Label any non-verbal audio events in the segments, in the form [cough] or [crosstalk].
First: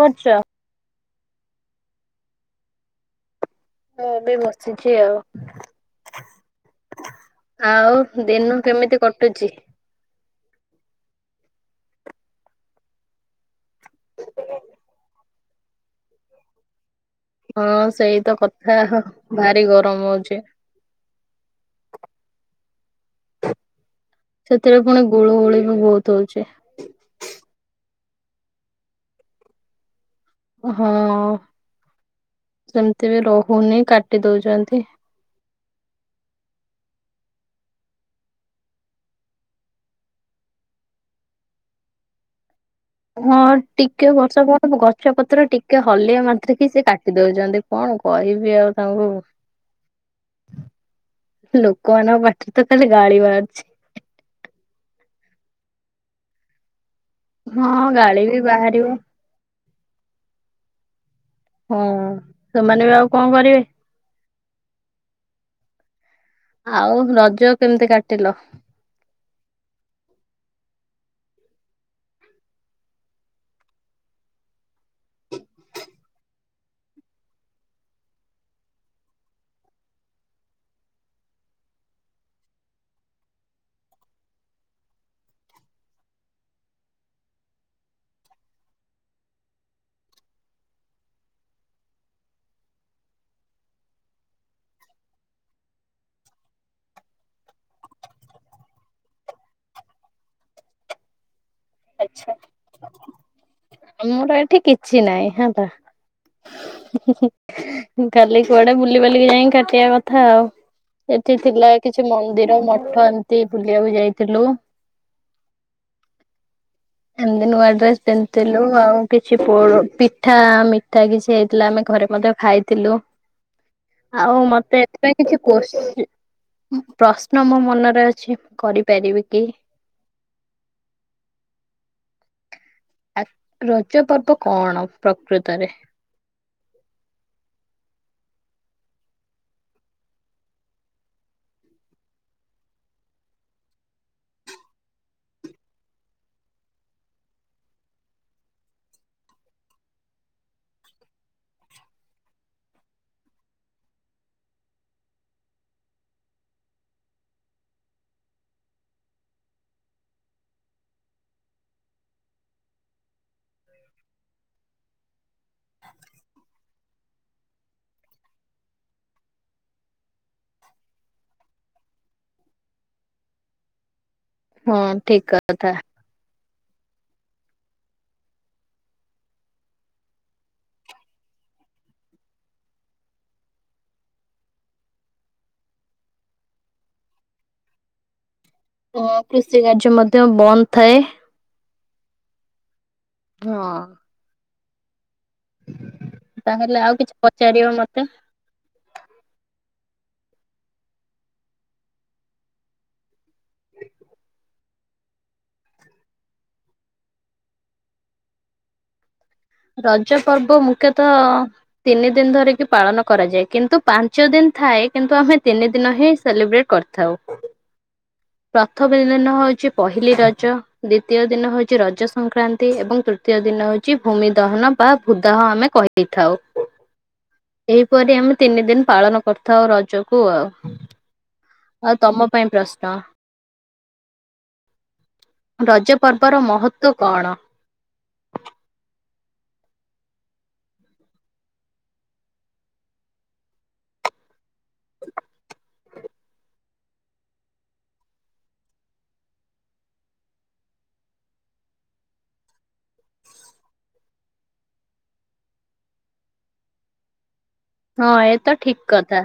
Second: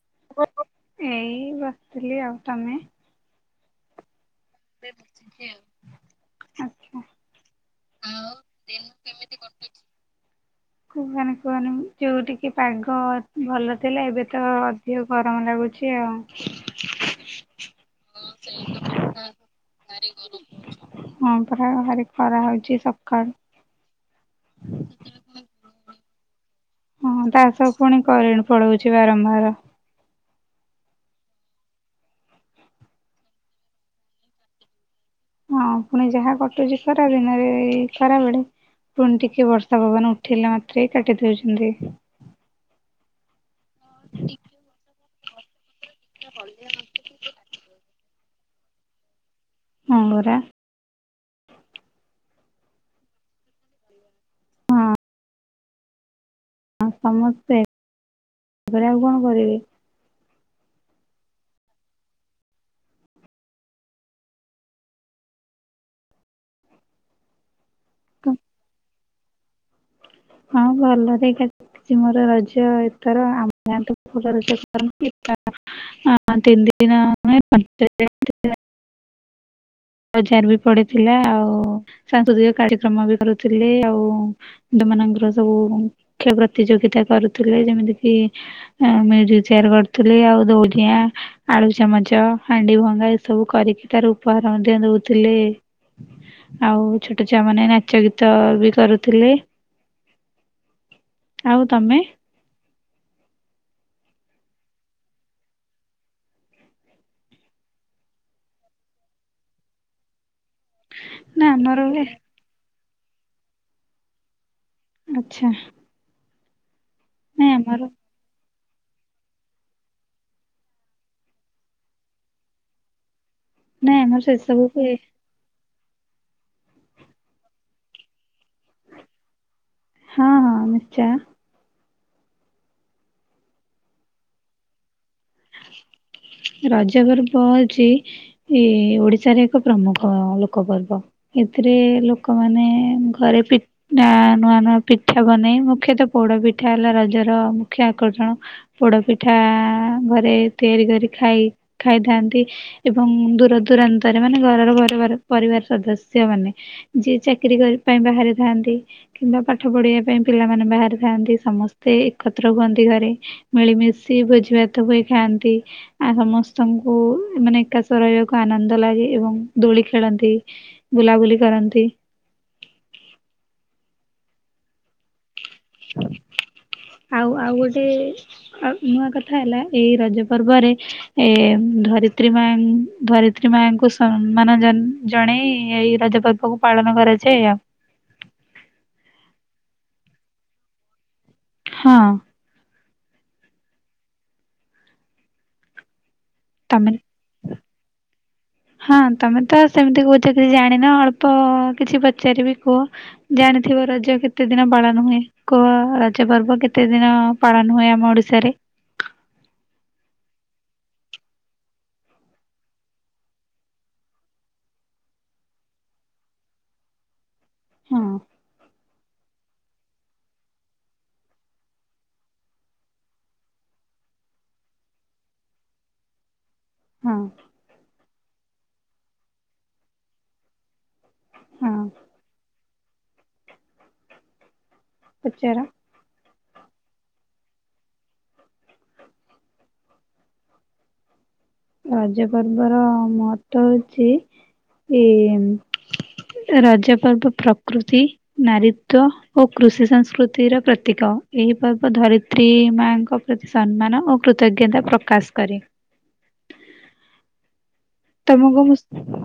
କଞ୍ଚ ଏଇ ବସିଥିଲି ଆଉ ତମେ? ହଁ, ଏବେ ବସିଛି ଆଉ। ଆଚ୍ଛା। ଆଉ ଦିନ କେମିତି କଟୁଛି। [inaudible] କୁହନି କୁହନି ମୁଁ ଯୋଉଠିକି ପାଗ ଭଲ ଥିଲା ଏବେ ତ ଯୋଉ ଗରମ ଲାଗୁଛି ଆଉ। ହଁ ସେଇ ତ କଥା ଭାରି ଗରମ ହଉଛି। ହଁ ପରା ଭାରି ଖରା ହଉଛି ସକାଳୁ। ସେଥିରେ ପୁଣି ଗୁଳୁ ଗୁଳି ବି ବହୁତ ହଉଛି। ହଁ ତା ସ ପୁଣି କରି ପଳଉଛି ବାରମ୍ବାର। ହଁ ସେମିତି ବି ରହୁନି କାଟି ଦଉଛନ୍ତି। ହଁ, ପୁଣି ଯାହା କଟୁଛି ଖରା ଦିନରେ ଏଇ ଖରା ବେଳେ ପୁଣି ଟିକେ ବର୍ଷା ପବନ ଉଠେଇିଲା ମାତ୍ରେ କାଟିଦଉଛନ୍ତି। ହଁ ଟିକେ ବର୍ଷା ପବନ ଗଛ ପତ୍ର ଟିକେ ହଲିବା ମାତ୍ରେ କିି ସେ କାଟି ଦଉଛନ୍ତି କଣ କହିବି ଆଉ ତାଙ୍କୁ। ହଁ ପରା। ଲୋକମାନଙ୍କ ପାଟି ତ ଖାଲି ଗାଳି ବାହାରୁଚି। ହଁ ସମସ୍ତେ ହଁ ଗାଳି ବି ବାହାରିବ। କରିବାକୁ କଣ କରିବେ। ହଁ ସେମାନେ ବି ଆଉ କଣ କରିବ? ଆଉ ରଜ କେମିତି କାଟିଲ? ହଁ ଭଲ ଦେଇ କା କିଛି ମୋର ରଜ ଏଥର ଆମ ତ ଭଲ ରଜ କରନ୍ତି। [unintelligible] ବଜାର ବି ପଡିଥିଲା। ଆଉ ସାଂସ୍କୃତିକ କାର୍ଯ୍ୟକ୍ରମ ବି କରୁଥିଲେ ଆଉ। ପିଲାମାନଙ୍କର ସବୁ ଖେ ପ୍ରତିଯୋଗିତା କରୁଥିଲେ ଯେମିତି କିି ମ୍ୟଜିକ ଚେୟାର କରୁଥିଲେ ଆଉ ଦଉଡିିଆ ଆଳୁ ଚାମଚ, ହାଣ୍ଡି ଭଙ୍ଗା ଏ ସବୁ କରିକି ତାର ଉପହାର ମଧ୍ୟ ଦଉଥିଲେ। ଆଉ ଛୋଟ ଛୁଆ ମାନେ ନାଚ ଗୀତ ବି କରୁଥିଲେ। ଆଉ ତମେ? ଆମର ଏଠି କିଛି ନାହିଁ ହେତା। କାଲି କୁଆଡେ ବୁଲିିବାଲିକି ଯାଇ କାଟିବା କଥା ଆଉ। ଏଠି ନା ଥିଲା ଆମର କିଛି ମନ୍ଦିର ମଠ ଏମିତି ବୁଲିବାକୁ ଯାଇଥିଲୁ। ଆଛା ଏମିତି ନୂଆ ଡ୍ରେସ୍ ପେ- - ଥିଲୁ ଆଉ କିଛି ପୋଡ ପିଠା ମିଠା କିଛି ହେଇଥିଲା ଆମେ ଘରେ ମଧ୍ୟ ଖାଇଥିଲୁ। ନାଇଁ ଆମର ସେ ଆଉ ସବୁ ମତେ ହୁଏ ଏଥିପାଇଁ- - କିଛି କୋଶ୍ଚି ପ୍ରଶ୍ନ ମୋ ମନରେ ଅଛି କରିପାରିବି କି? ହଁ ହଁ ନିଶ୍ଚୟ। ଆ ରଜ ପର୍ବ କଣ ପ୍ରକୃତରେ? ରଜ ଗର୍ବ ହଉଚି। ଏଇ ଓଡିଶାରେ ଏକ ପ୍ରମୁଖ ଲୋକ ପର୍ବ। ଏଥିରେ ଲୋକମାନେ ଘରେ ପି- - ନା ନୂଆ ନୂଆ ପିଠା ବନେଇ ମୁଖ୍ୟତଃ ପୋଡ ପିଠା ହେଲା ରଜର ମୁଖ୍ୟ ଆକର୍ଷଣ। ପୋଡ ପିଠା ଘରେ ତିଆରି କରି ଖାଇ ଖାଇଥାନ୍ତି। ଏବଂ ଦୂର ଦୂରାନ୍ତରେ ମାନେ ଘରର ପରିବାର ପରିବାର ସଦସ୍ୟ ମାନେ। ଯିଏ ଚାକିରୀ କରିବା ପାଇଁ ବାହାରିଥାନ୍ତି। କିମ୍ବା ପାଠ ପଢିବା ପାଇଁ ପିଲାମାନେ ବାହାରାରେି ଥାନ୍ତି ସମସ୍ତେ ଏକତ୍ର ହୁଅନ୍ତି ଘରେ। ମିଳିମିଶି ଭୋଜିଭାତ ହୋଇ ଖାଆନ୍ତି। ଆ ସମସ୍ତଙ୍କୁ ମାନେ ଏକାଶ ରହିବାକୁ ଆନନ୍ଦ ଲାଗେ ଏବଂ ଦୋଳି ଖେଳନ୍ତି। ବୁଲାବୁଲି କରନ୍ତି। ହଁ ଠିକ୍ କଥା। ଆଉ ଆଉ ଗୋଟେ ନୂଆ କଥା ହେଲା ଏଇ ରଜ ପର୍ବରେ ଏ ଧରିତ୍ରୀ ମା ଧରିତ୍ରୀ ମାଙ୍କୁ ସମ୍ମାନ ଜଣେଇ ଏଇ ରଜପର୍ବ- - ସବୁ ପାଳନ କରାଯାଏ। ଆ ହ କୃଷି କାର୍ଯ୍ୟ ମଧ୍ୟ ବନ୍ଦ ଥାଏ। ହଁ ହଁ ତାହେଲେ ତମେ ଆଉ କିଛି ପଚାରିଅ ମତେ। ହଁ ତମେ ତ ସେମିତି କହୁଛ କିଛି ଜାଣିନ ଅଳ୍ପ କିଛି ପଚାରିବି କୁହ। ଜାଣିଥିବ ରଜ କେତେ ଦିନ ପାଳନ ହୁଏ? କୁହ ରଜ ପର୍ବ କେତେ ଦିନ - - ପାଳନ ହୁଏ ଆମ ଓଡିଶାରେ। ରଜ ପର୍ବ ମୁଖ୍ୟତଃ ତିନି ଦିନ ଧରିକି ପାଳନ କରାଯାଏ। କିନ୍ତୁ ପାଞ୍ଚ ଦିନ ଥାଏ କିନ୍ତୁ ଆମେ ତିନି ଦିନ ହିଁ ସେଲିବ୍ରେଟ୍ କରି ଥାଉ ହଁ ପ୍ରଥମ ଦିନ ହଉଛି ପହିଲି ରଜ, ଦ୍ଵିତୀୟ ଦିନ ହଉଛି ରଜ ସଂକ୍ରାନ୍ତି ଏବଂ ତୃତୀୟ ଦିନ ହଉଛି ଭୂମି ଦହନ ବା ଭୃଦାହ ଆମେ କହିଥାଉ। ହଁ। ଏହିପରି ଆମେ ତିନି ଦିନ ପାଳନ କରିଥାଉ ରଜକୁ ଆଉ। ହଁ। ଆଉ ତୋମ ପାଇଁ ପ୍ରଶ୍ନ। ପଚାର ରଜ ପର୍ବର ମହତ୍ଵ କଣ? ରଜ ପର୍ବ ର ମହତ୍ଵ ହଉଛି ଇନ୍ ରଜ ପର୍ବ ପ୍ରକୃତି ନାରୀତ୍ଵ ଓ କୃଷି ସଂସ୍କୃତିର ପ୍ରତୀକ ଏହି ପର୍ବ ଧରିତ୍ରୀ ମାଙ୍କ ପ୍ରତି ସମ୍ମାନ ଓ କୃତଜ୍ଞତା ପ୍ରକାଶ କରେ। ହଁ ଏ ତ ତୋମକୁ ଠିକ ମୁସ୍ କଥା।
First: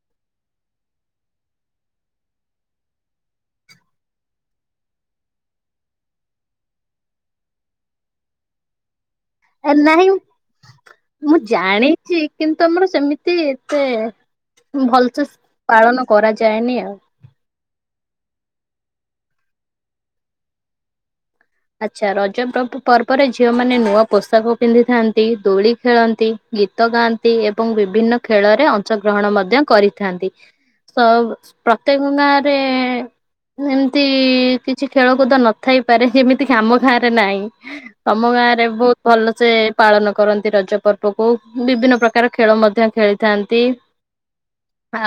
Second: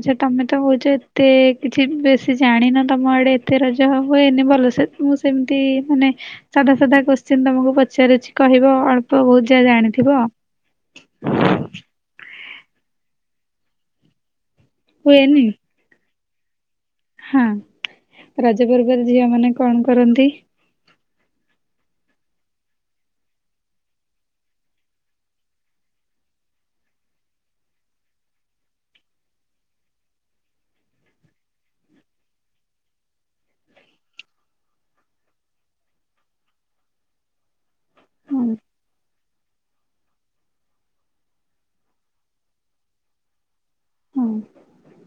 ଆଚ୍ଛା ତୋମେ ତ କଉଛ ଏତେ କିଛି ବେଶୀ ଜାଣିନ ତୋମ ଆଡେ ଏତେ ରଜ ହୁଏନି ଭଲସେ। ମୁଁ ସେମିତି ମାନେ ସାଧା ସାଧା କୋଶ୍ଚେନ୍ ତୋମକୁ ପଚାରୁଛି କହିବ ଅଳ୍ ଏ ନାହିଁ ମୁଁ ଜାଣିଛି କିନ୍ତୁ ଆମର ସେମିତି ଏତେ ଭଲସେ ହୁଏନି ପାଳନ କରାଯାଏନି ଆଉ। ହଁ, ରଜ ପର୍ବରେ ଝିଅ ମାନେ କଣ କରନ୍ତି? ଆଚ୍ଛା ରଜ ପବ ପର୍ବରେ ଝିଅମାନେ ନୂଆ ପୋଷାକ ପିନ୍ଧିଥାନ୍ତି ଦୋଳି ଖେଳନ୍ତି। ଗୀତ ଗାଆନ୍ତି ଏବଂ ବିଭିନ୍ନ ଖେଳରେ ଅଂଶ ଗ୍ରହଣ ମଧ୍ୟ କରିଥାନ୍ତି। ସଉ ପ୍ରତ୍ୟେକ ଗାଆଁରେ [unintelligible] ଏମିତି କିଛି ଖେଳକୁଦ ନଥାଇପାରେ ଯେମିତି କି ଆମ ଗାଁରେ ନାହିଁ। ଆମ ହଁ ଗାଁରେ ବହୁତ ଭଲସେ ପାଳନ କରନ୍ତି ରଜ ପର୍ବକୁ ବିଭିନ୍ନ ପ୍ରକାର ଖେଳ ମଧ୍ୟ ଖେଳି ଥାନ୍ତି। ହଁ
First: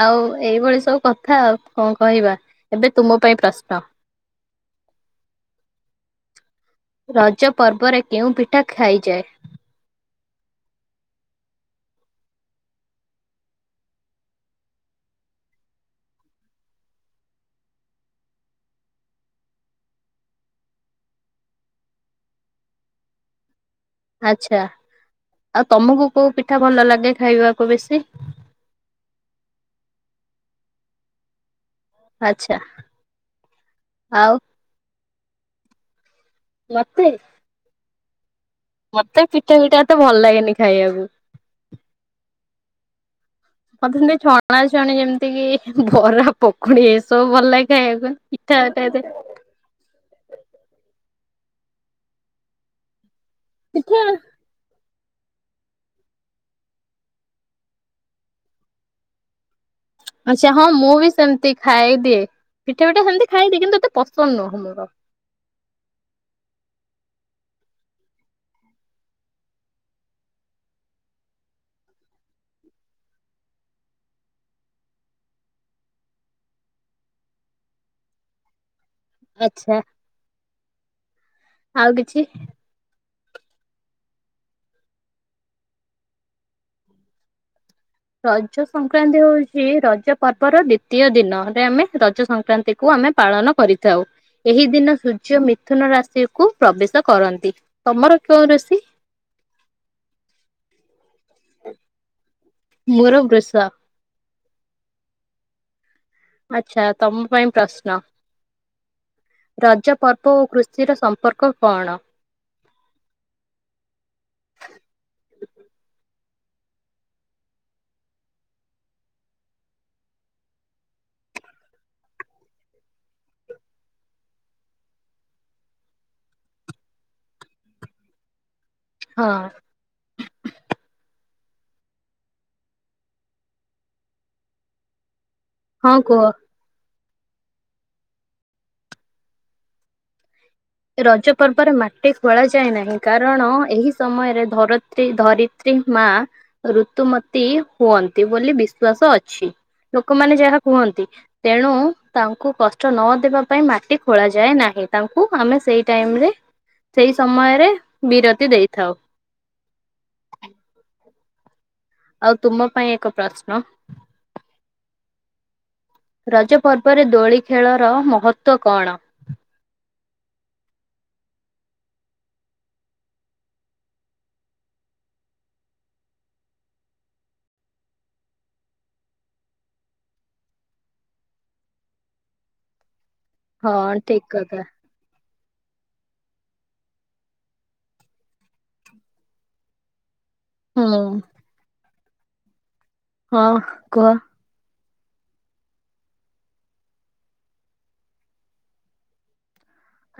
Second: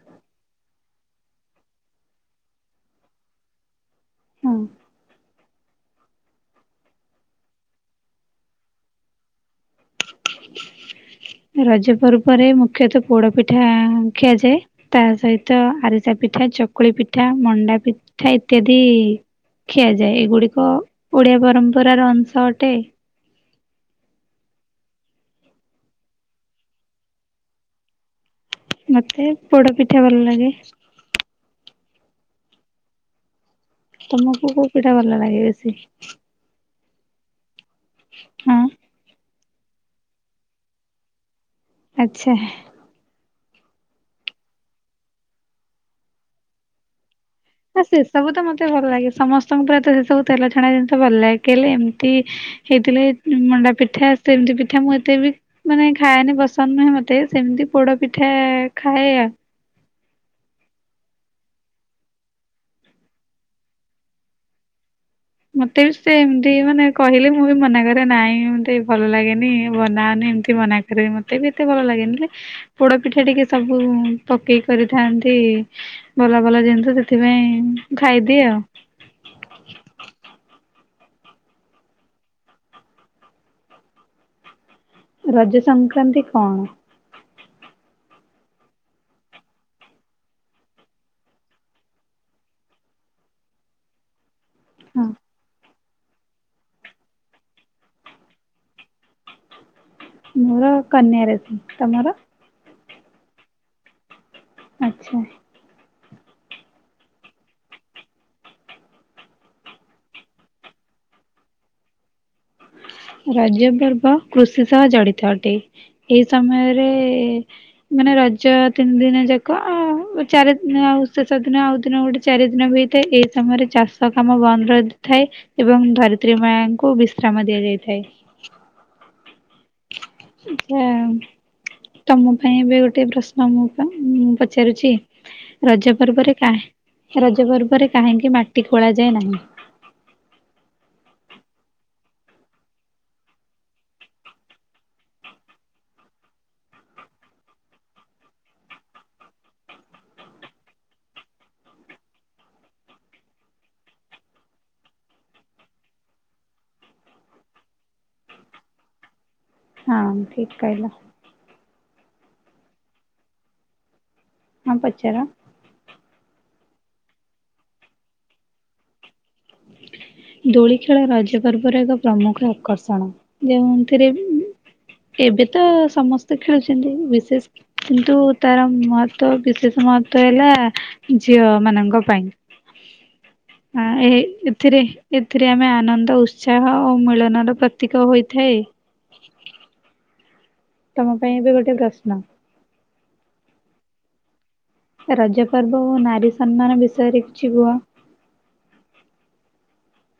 ଆଉ ଏଇଭଳି ସବୁ କଥା ଆଉ କଣ କହିବା? ଏବେ ତୁମ ପାଇଁ ପ୍ରଶ୍ନ। ହଁ। ରଜ ପର୍ବରେ କେଉଁ ପିଠା ଖାଇଯାଏ। ରଜ ପର୍ବରେ ମୁଖ୍ୟତଃ ପୋଡ ପିଠା ଖିଆଯାଏ। ତା ସହିତ ଆରିସା ପିଠା, ଚକୁଳି ପିଠା, ମଣ୍ଡା ପିଠା ଇତ୍ୟାଦି। ଖିଆଯାଏ। ଏଗୁଡିକ ଓଡିଆ ପରମ୍ପରାର ଅଂଶ ଅଟେ। ଆଚ୍ଛା ଆଉ ତୋମକୁ କୋଉ ପିଠା ଭଲ ଲାଗେ ଖାଇବାକୁ ବେଶୀ? ମୋତେ ପୋଡ ପିଠା ଭଲ ଲାଗେ। ଆଚ୍ଛା। ଆଉ ତୋମକୁ କୋଉ ପିଠା ଭଲ ଲାଗେ ବେଶୀ? ମୋତେ? ହଁ। ମୋତେ ପିଠା ଫିଠା ଏତେ ଭଲ ଲାଗେନି ଖାଇଆକୁ। ଆଚ୍ଛା ହେ ମୋତେ ସେମିତି ଛଣାଛଣି ଯେମିତି କି ବରା, ପକୁଡି ଏସବୁ ଭଲ ଲାଗ ହଁ ସେ ସବୁ ତ ମୋତେ ଭଲ ଲାଗେ ସମସ୍ ସମସ୍ତଙ୍କୁ ପ୍ରାୟତଃ ସେ ସବୁ ତେଲ ଛଣା ଜିନିଷ ଭଲ ଲାଗେ କେଲେ ଏମିତି ହେଇଥିଲେ ମଣ୍ଡା ପିଠା ସମତି ପିଠା ମୁଁ ଏତେ ବି ମାନେ ଖାଏନି ପସନ୍ଦ ନୁହେଁ ମୋତେ ସେମିତି ପୋଡ ପିଠା ଖାଏ ଆଉ। ଆଚ୍ଛା ହଁ ମୁଁ ବି ସେମତି ଖାଇଦିଏ। ପିଠା ଫିଠା ସେମିତି ଖାଇଦିଏ କିନ୍ତୁ ଏତେ ପସନ୍ଦ ନୁହଁ ମୋର। ମତେ ବି ସେ ଏମତି ମାନେ କହିଲେ ମୁଁ ବି ମନା କରେ ନାଇଁ ମତେ ଭଲ ଲାଗେନି ବନାଅନି ଏମତି ମନା ରେ ମତେ ବି ଏତେ ଭଲ ଲାଗେନି ହେଲେ ପୋଡ ପିଠା ଟିକେ ସବୁ ଉଁ ପକେଇ କରିଥାନ୍ତି। ଭଲ ଭଲ ଜିନିଷ ସେଥିପାଇଁ ମୁଁ ଖାଇଦିଏ ଆଉ। ଆଛା ଆଉ କିଛି ରଜ ସଂକ୍ରାନ୍ତି କଣ? ରଜ ସଂକ୍ରାନ୍ତି ହଉଚି ରଜ ପର୍ବର ଦ୍ଵିତୀୟ ଦିନରେ ଆମେ ରଜ ସଂକ୍ରାନ୍ତି କୁ ଆମେ ପାଳନ କରିଥାଉ। ଏହି ଦିନ ହଁ ସୂର୍ଯ୍ୟ ମିଥୁନ ରାଶିକୁ ପ୍ରବେଶ କରନ୍ତି ତମର କେଉଁ ରାଶି? ମୋର କନ୍ୟା ରାଶି ତମର। ମୋର ବୃଷ। ଆଚ୍ଛା। ଆଚ୍ଛା ତମ ପାଇଁ ପ୍ରଶ୍ନ ରଜ ପର୍ବ ଓ କୃଷିର ସମ୍ପର୍କ କଣ? ରଜ ପର୍ବ କୃଷି ସହ ଜଡିତ ଅଟେ ଏଇ ସମୟରେ ମାନେ ରଜ ତିନ ଦିନ ଯାକ ଆଉ ଚାରି ଦିନ ଆଉ ଶେଷ ଦିନ ଆଉ ଦିନ ଗୋଟେ ଚାରି ଦିନ ବି ହେଇଥାଏ ଏଇ ସମୟରେ ଚାଷ କାମ ବନ୍ଦ ରହିଥାଏ। ଏବଂ ଧରିତ୍ରୀ ମାଙ୍କୁ ବିଶ୍ରାମ ଦିଆଯାଇଥାଏ। ହଁ। ଆଚ୍ଛା ତମ ପାଇଁ ଏବେ ଗୋଟିଏ ପ୍ରଶ୍ନ ମୁଁ ପା ମୁଁ ପଚାରୁଛି। ରଜ ହଁ କୁହ। ପର୍ବରେ କା ରଜ ପର୍ବରେ କାହିଁକି ମାଟି ଖୋଳା ଯାଏ ନାହିଁ? ରଜ ପର୍ବରେ ମାଟି ଖୋଳାଯାଏ ନାହିଁ କାରଣ ଏହି ସମୟରେ ଧରତ୍ରୀ ଧରି ତ୍ରୀ ମା ଋତୁମତୀ ହୁଅନ୍ତି ବୋଲି ବିଶ୍ଵାସ ଅଛି। ଲୋକମାନେ ଯାହା କୁହନ୍ତି ତେଣୁ ତାଙ୍କୁ କଷ୍ଟ ନ ଦେବା ପାଇଁ ମାଟି ଖୋଳାଯାଏ ନାହିଁ ତାଙ୍କୁ ଆମେ ସେଇ ଟାଇମରେ ସେଇ ସମୟରେ ବିରତି ଦେଇଥାଉ। ହଁ ଠିକ୍ କହିଲ। ଆଉ ତୁମ ପାଇଁ ଏକ ପ୍ରଶ୍ନ। ହଁ ପଚାର। ରଜ ପର୍ବରେ ଦୋଳି ଖେଳର ମହତ୍ଵ କଣ? ଦୋଳି ଖେଳ ରଜ ପର୍ବରେ ଏକ ପ୍ରମୁଖ ଆକର୍ଷଣ ଯେଉଁଥିରେ ଉଁ ଉଁ ଏବେ ତ ସମସ୍ତେ ଖେଳୁଛନ୍ତି ବିଶେଷ କିନ୍ତୁ ତାର ମହତ୍ଵ ବିଶେଷ ମହତ୍ଵ ହେଲା ଝିଅମାନଙ୍କ ପାଇଁ। [inaudible] ଆଁ ଏ ଠିକ କଥା ଏଥିରେ ଏଥିରେ ଆମେ ଆନନ୍ଦ ଉତ୍ସାହ ଓ ମିଳନର ପ୍ରତୀକ ହୋଇଥାଏ। ହୁଁ ତମ ପାଇଁ ଏବେ ଗୋଟେ ପ୍ରଶ୍ନ। ହଁ କୁହ। ରଜ ପର୍ବ ଓ ନାରୀ ସମ୍ମାନ ବିଷୟରେ କିଛି କୁହ।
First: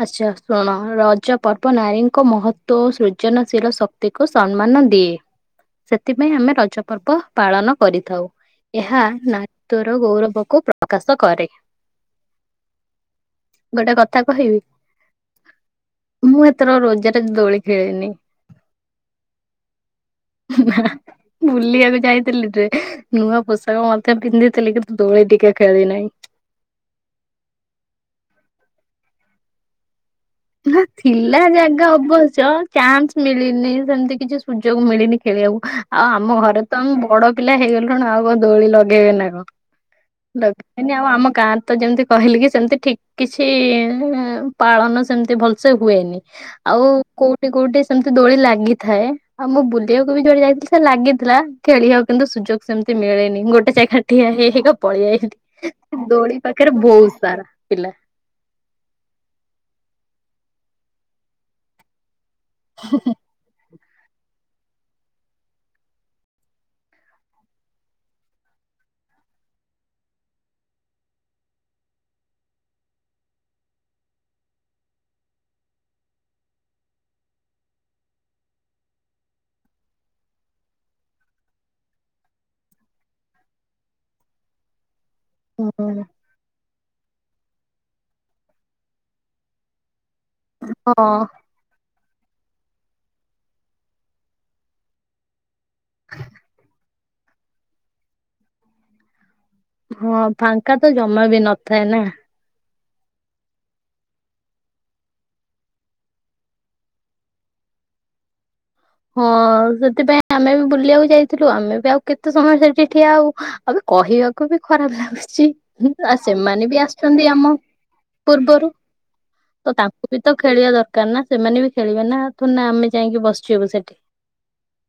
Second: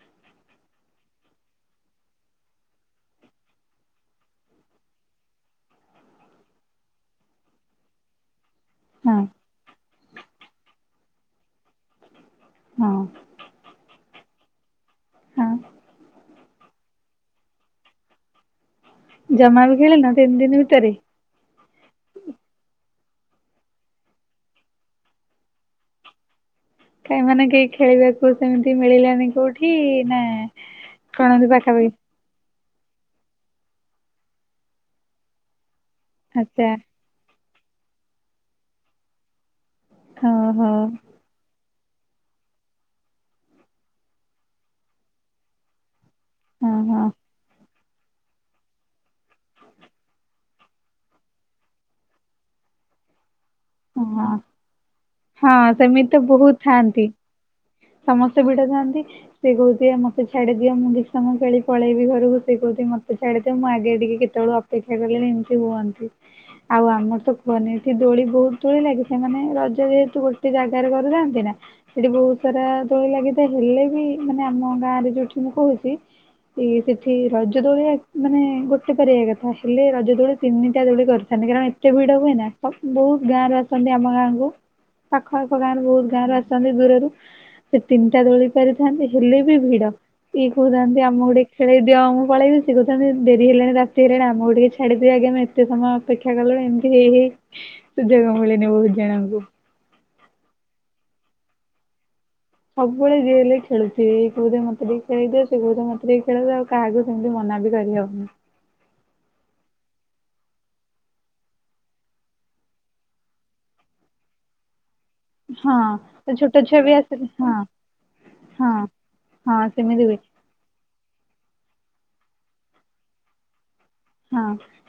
ଆଚ୍ଛା ଶୁଣ ରଜ ପର୍ବ ନାରୀଙ୍କ ମହତ୍ଵ ଓ ସୃଜନଶୀଳ ଶ କ୍ତିକୁ ସମ୍ମାନ ଦିଏ ସେଥିପାଇଁ ଆମେ ରଜ ପର୍ବ ପାଳନ କରିଥାଉ। ଏହା ହଁ ନାରୀତ୍ୱର ଗୌରବକୁ ପ୍ରକାଶ କରେ। ହଁ। ଗୋଟେ କଥା କହିବି? ହଁ ମୁଁ ଏଥର ରୋଜରେ ଦୋଳି ଖେଳିନି। ଜମା ବି ଖଳୀନ ତିନି ଦିନ ଭିତରେ? ବୁଲିବାକୁ ଯାଇଥିଲି ଟେ ନୂଆ ପୋଷାକ ମଧ୍ୟ ପିନ୍ଧିଥିଲି କିନ୍ତୁ ଦୋଳି ଟିକେ ଖେଳି ନାହିଁ। କାଇଁ ମାନେ କେହି ଖେଳିବାକୁ ସେମିତି ମିଳିଲାନି କୋଉଠି ନା ନା କଣ ଥିଲା ଏମିତି ଜାଗା ପାଖାପାଖି ଅବଶ୍ୟ। ଚାନ୍ସ ମିଳିନି ସେମିତି କିଛି ସୁଯୋଗ ମିଳିନି ଖେଳିବାକୁ ଆଉ ଆମ ଘରେ ଆଚ୍ଛା ତ ଆମ ବଡ। ପିଲା ହେଇଗଲୁଣୁ ଆଉ କଣ ଦୋଳି ଲଗେଇବେ ନା କଣ ଓହୋ ଲଗେଇନି ଆଉ ଆମ ଗାଁ ତ ଯେମିତି କହିଲି କି ସେମିତି ଠିକ୍ କିଛି ପାଳନ ସେମିତି ଭଲସେ ହୁଏନି। ହଁ ଆଉ ହଁ କୋଉଠି କୋଉଠି ସେମିତି ଦୋଳି ଲାଗିଥାଏ। ଆଉ ମୁଁ ବୁଲିବାକୁ ବି ଯୁଆଡେ ଯାଇଥିଲି ସେ ଲାଗିଥିଲା ଖେଳିବାକୁ କିନ୍ତୁ ସୁଯୋଗ ସେମିତି ମିଳେନି। ଗୋଟେ ଯାଇକି ଖାଲି ଠିଆ ହଁ। ହେଇ ହେଇକା ପଳେଇ ହଁ ସେମିତି ଆଇଲି ତ ଦୋଳି ବହୁତ ପାଖରେ ଥାଆନ୍ତି। ବହୁତ ସାରା ପିଲା। ସମସ୍ତେ ଭିଡ ଥାନ୍ତି ସେ କହୁଚି ମତେ ଛାଡି ଦିଅ ମୁଁ ଦି ସମ ପଳେଇବି ଘରକୁ। ସେ କହୁଚି ମତେ ଛାଡ଼ିଦିଅ ମୁଁ ଆଗେ ଟିକେ କେତେବେଳେ ଅପେକ୍ଷା କଲେଣି ଏମିତି ହୁଅନ୍ତି। ଆଉ ଆମର ତ କୁହନି ଏଠି ଦୋଳି ବହୁତ ତୁଳି ଲାଗି ସେମାନେ ରଜ ଯେହେତୁ ଗୋଟେ ଜାଗାରେ କରୁଥାନ୍ତି ନା। ସେଠି ବହୁତ ସାରା ଦୋଳି ଲାଗିଥା ହେଲେ ବି ମାନେ ଆମ ଗାଁ ରେ ଯୋଉଠି ମୁଁ କହୁଛି। ସିଏ ସେଠି ରଜ ଦୋଳି ମାନେ ଗୋଟେ ପରିବା କଥା ହେଲେ ରଜ ଦୋଳେ ତିନିଟା ଦୋଳେ କରି ମାନେ କାରଣ ଏତେ ଭିଡ ହୁଏ ନା ସତ ବହୁତ। ଗାଁ ରେ ଅସନ୍ତି ଆମ ଗାଁଙ୍କୁ ପାଖଆଖ ଗାଁ ରେ ହୁଁ। ବହୁତ ଗାଁ ରେ ଆ ଅଛନ୍ତି ଦୂରରୁ ସେ ତିନିଟା ଦୋଳି ପାରିଥାନ୍ତି ହେଲେ ବି ଭିଡ। ଇଏ କହୁନାହାନ୍ତି ହଁ ଆମକୁ ଟିକେ ଖେଳେଇ ଦିଅ ମୁଁ ପଳେଇବି ସେ କହୁଥାନ୍ତି ଡେରି ହେଲାଣି ରାତି ହେଲାଣି ଆମକୁ ଟିକେ ଛାଡିଦିଅ ଆଜ୍ଞା ମ୍ୟାମ୍। କେତେ ସମୟ ଅପେକ୍ଷା କଲେଣି ଏମିତି ହେଇ ହେଇ ସୁଯୋଗ ମିଳେନି ବହୁତ ଜଣଙ୍କୁ। ହଁ ଫାଙ୍କା ତ ଜମା ବି ନଥାଏ ନା। ସବୁବେଳେ ଯିଏ ହେଲେ ବି ଖେଳୁଥିବି ଇଏ କାହୁଥିବ ମତେ ଟିକେ ଖେଳେଇଦିଅ ସେ କହୁଥିବ ମତେ ଟିକେ ଖେଳେଇଦିଅ। ଆଉ କାହାକୁ ସେମିତି ମନା ବି କରିହବନି। ହଁ ସେଥିପାଇଁ ଆମେ ବି ବୁଲିବାକୁ ଯାଇଥିଲୁ ଆମେ ବି ଆଉ କେତେ ସମୟ ସେଠି ଠିଆ ହବୁ। ଆବେ କହିବାକୁ ବି ଖରାପ ଲାଗୁଛି। ସେ ଆ ହଁ ଛୋଟ ସେମାନେ ଛୁଆ ବି ଆସିଲେ ଆସିଛନ୍ତି ହଁ ଆମ ହଁ ପୂର୍ବରୁ। ହଁ ତ ସେମିତି ତାଙ୍କୁ ହୁଏ। ବି ତ ଖେଳିବା ଦରକାର ନା ସେମାନେ ବି ଖେଳିବେ ନା ଥୋଡ଼ିନା ଆମେ ଯାଇକି ବସିଛୁ ଏବେ ସେଠି। ହଁ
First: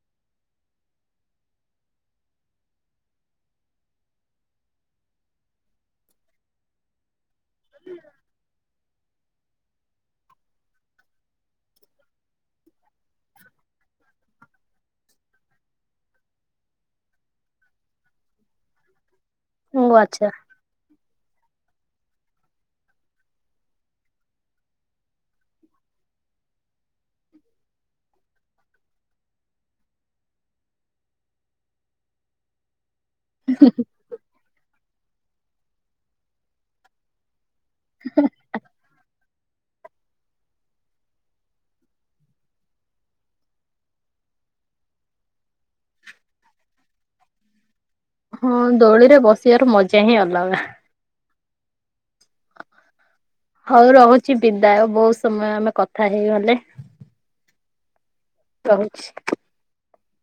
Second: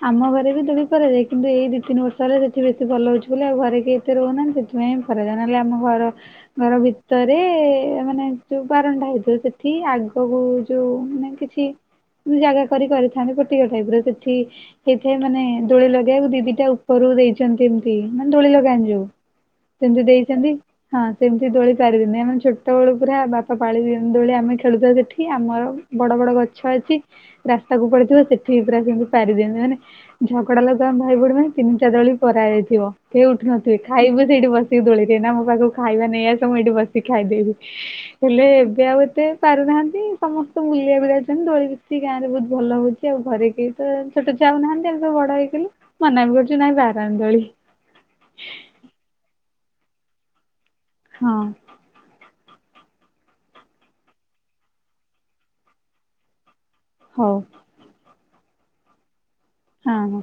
ଆମ ଘରେ ବି ସେମିତି କରାଯାଏ କିନ୍ତୁ ଏଇ ଦି ତିନି ବର୍ଷ ରେ ସେଠି ବେଶୀ ଭଲ ହଉଛି ବୋଲି ଆଉ ଘରେ କେ ହିଁ ରହୁନାହାନ୍ତି ସେଥିପାଇଁ ଘରେ ଜଣେଇଲେ ଆମ ଘର ଘର ଭିତରେ ମାନେ ଯୋଉ ବାରଣ୍ଡା ହେଇଥାଏ ସେଠି ଆଗକୁ ଯୋଉ ମାନେ କିଛି ମୁଁ ଜାଗା କରି କରିପାରିଥାନ୍ତି ସେଠିକା ଟାଇପ୍ ର ସେଠି ସେଇଥିପାଇଁ ମାନେ ଦୋଳି ଲଗେଇବାକୁ ଦିଦିଟା ଉପରୁ ଦେଇଛନ୍ତି ଏମତି ମାନେ ଦୋଳି ଲଗାନ୍ତି ଯୋଉ। ଓ ସେମତି ଆଚ୍ଛା ଦେଇଛନ୍ତି। ହଁ ସେମିତି ଦୋଳି ପାରିବିନି ଆମେ ଛୋଟବେଳୁ ପୁରା ବାପା ପାଳି ଦୋଳି ଆମେ ଖେଳୁଥାଉ ସେଠି ଆମର। ବଡ ବଡ ଗଛ ଅଛି ରାସ୍ତାକୁ ପଡିଥିବ ସେଠି। ପୁରା ସେମିତି ପାରି ଦିଅନ୍ତି ମାନେ ଝଗଡା ଲାଗୁ ଆମେ ଭାଇ ଭଉଣୀ ମାନେ ତିନିଟା ଦୋଳି ପରା ଯାଇଥିବ। କେହି ଉଠୁନଥିବେ ଖାଇବୁ ସେଇଠି ବସିକି ଦୋଳିରେ ନା ଆମ ପାଖକୁ ଖାଇବା ନେଇଆସ ମୁଁ ଏଇଠି ବସିକି ଖାଇଦେବି। ହେଲେ ଏବେ ଆଉ ଏତେ ପାରୁନାହାନ୍ତି ସମସ୍ତେ ବୁଲିଆକୁ ଯାଉଚନ୍ତି ଦୋଳି ବି ଗାଁରେ ବହୁତ୍ ଭଲ ହଉଚି ଆଉ ଘରେ କେହି ତ ଛୋଟ ଛୁଆ ଆଉ ନାହାନ୍ତି ଆମେ ତ ବଡ ହେଇଗଲୁ, ମନା ବି କରୁଚୁ ନାଇଁ [unintelligible] ଦୋଳି। ହଁ ଦୋଳି ରେ ବସିଆର ମଜା ହିଁ ଅଲଗା। ହଁ। ହଉ ରହୁଚି ବିଦାୟ, ବହୁତ୍ ସମୟ ଆମେ କଥା ହେଇଗଲେ। ହଉ। ରହୁଚି। ହଁ।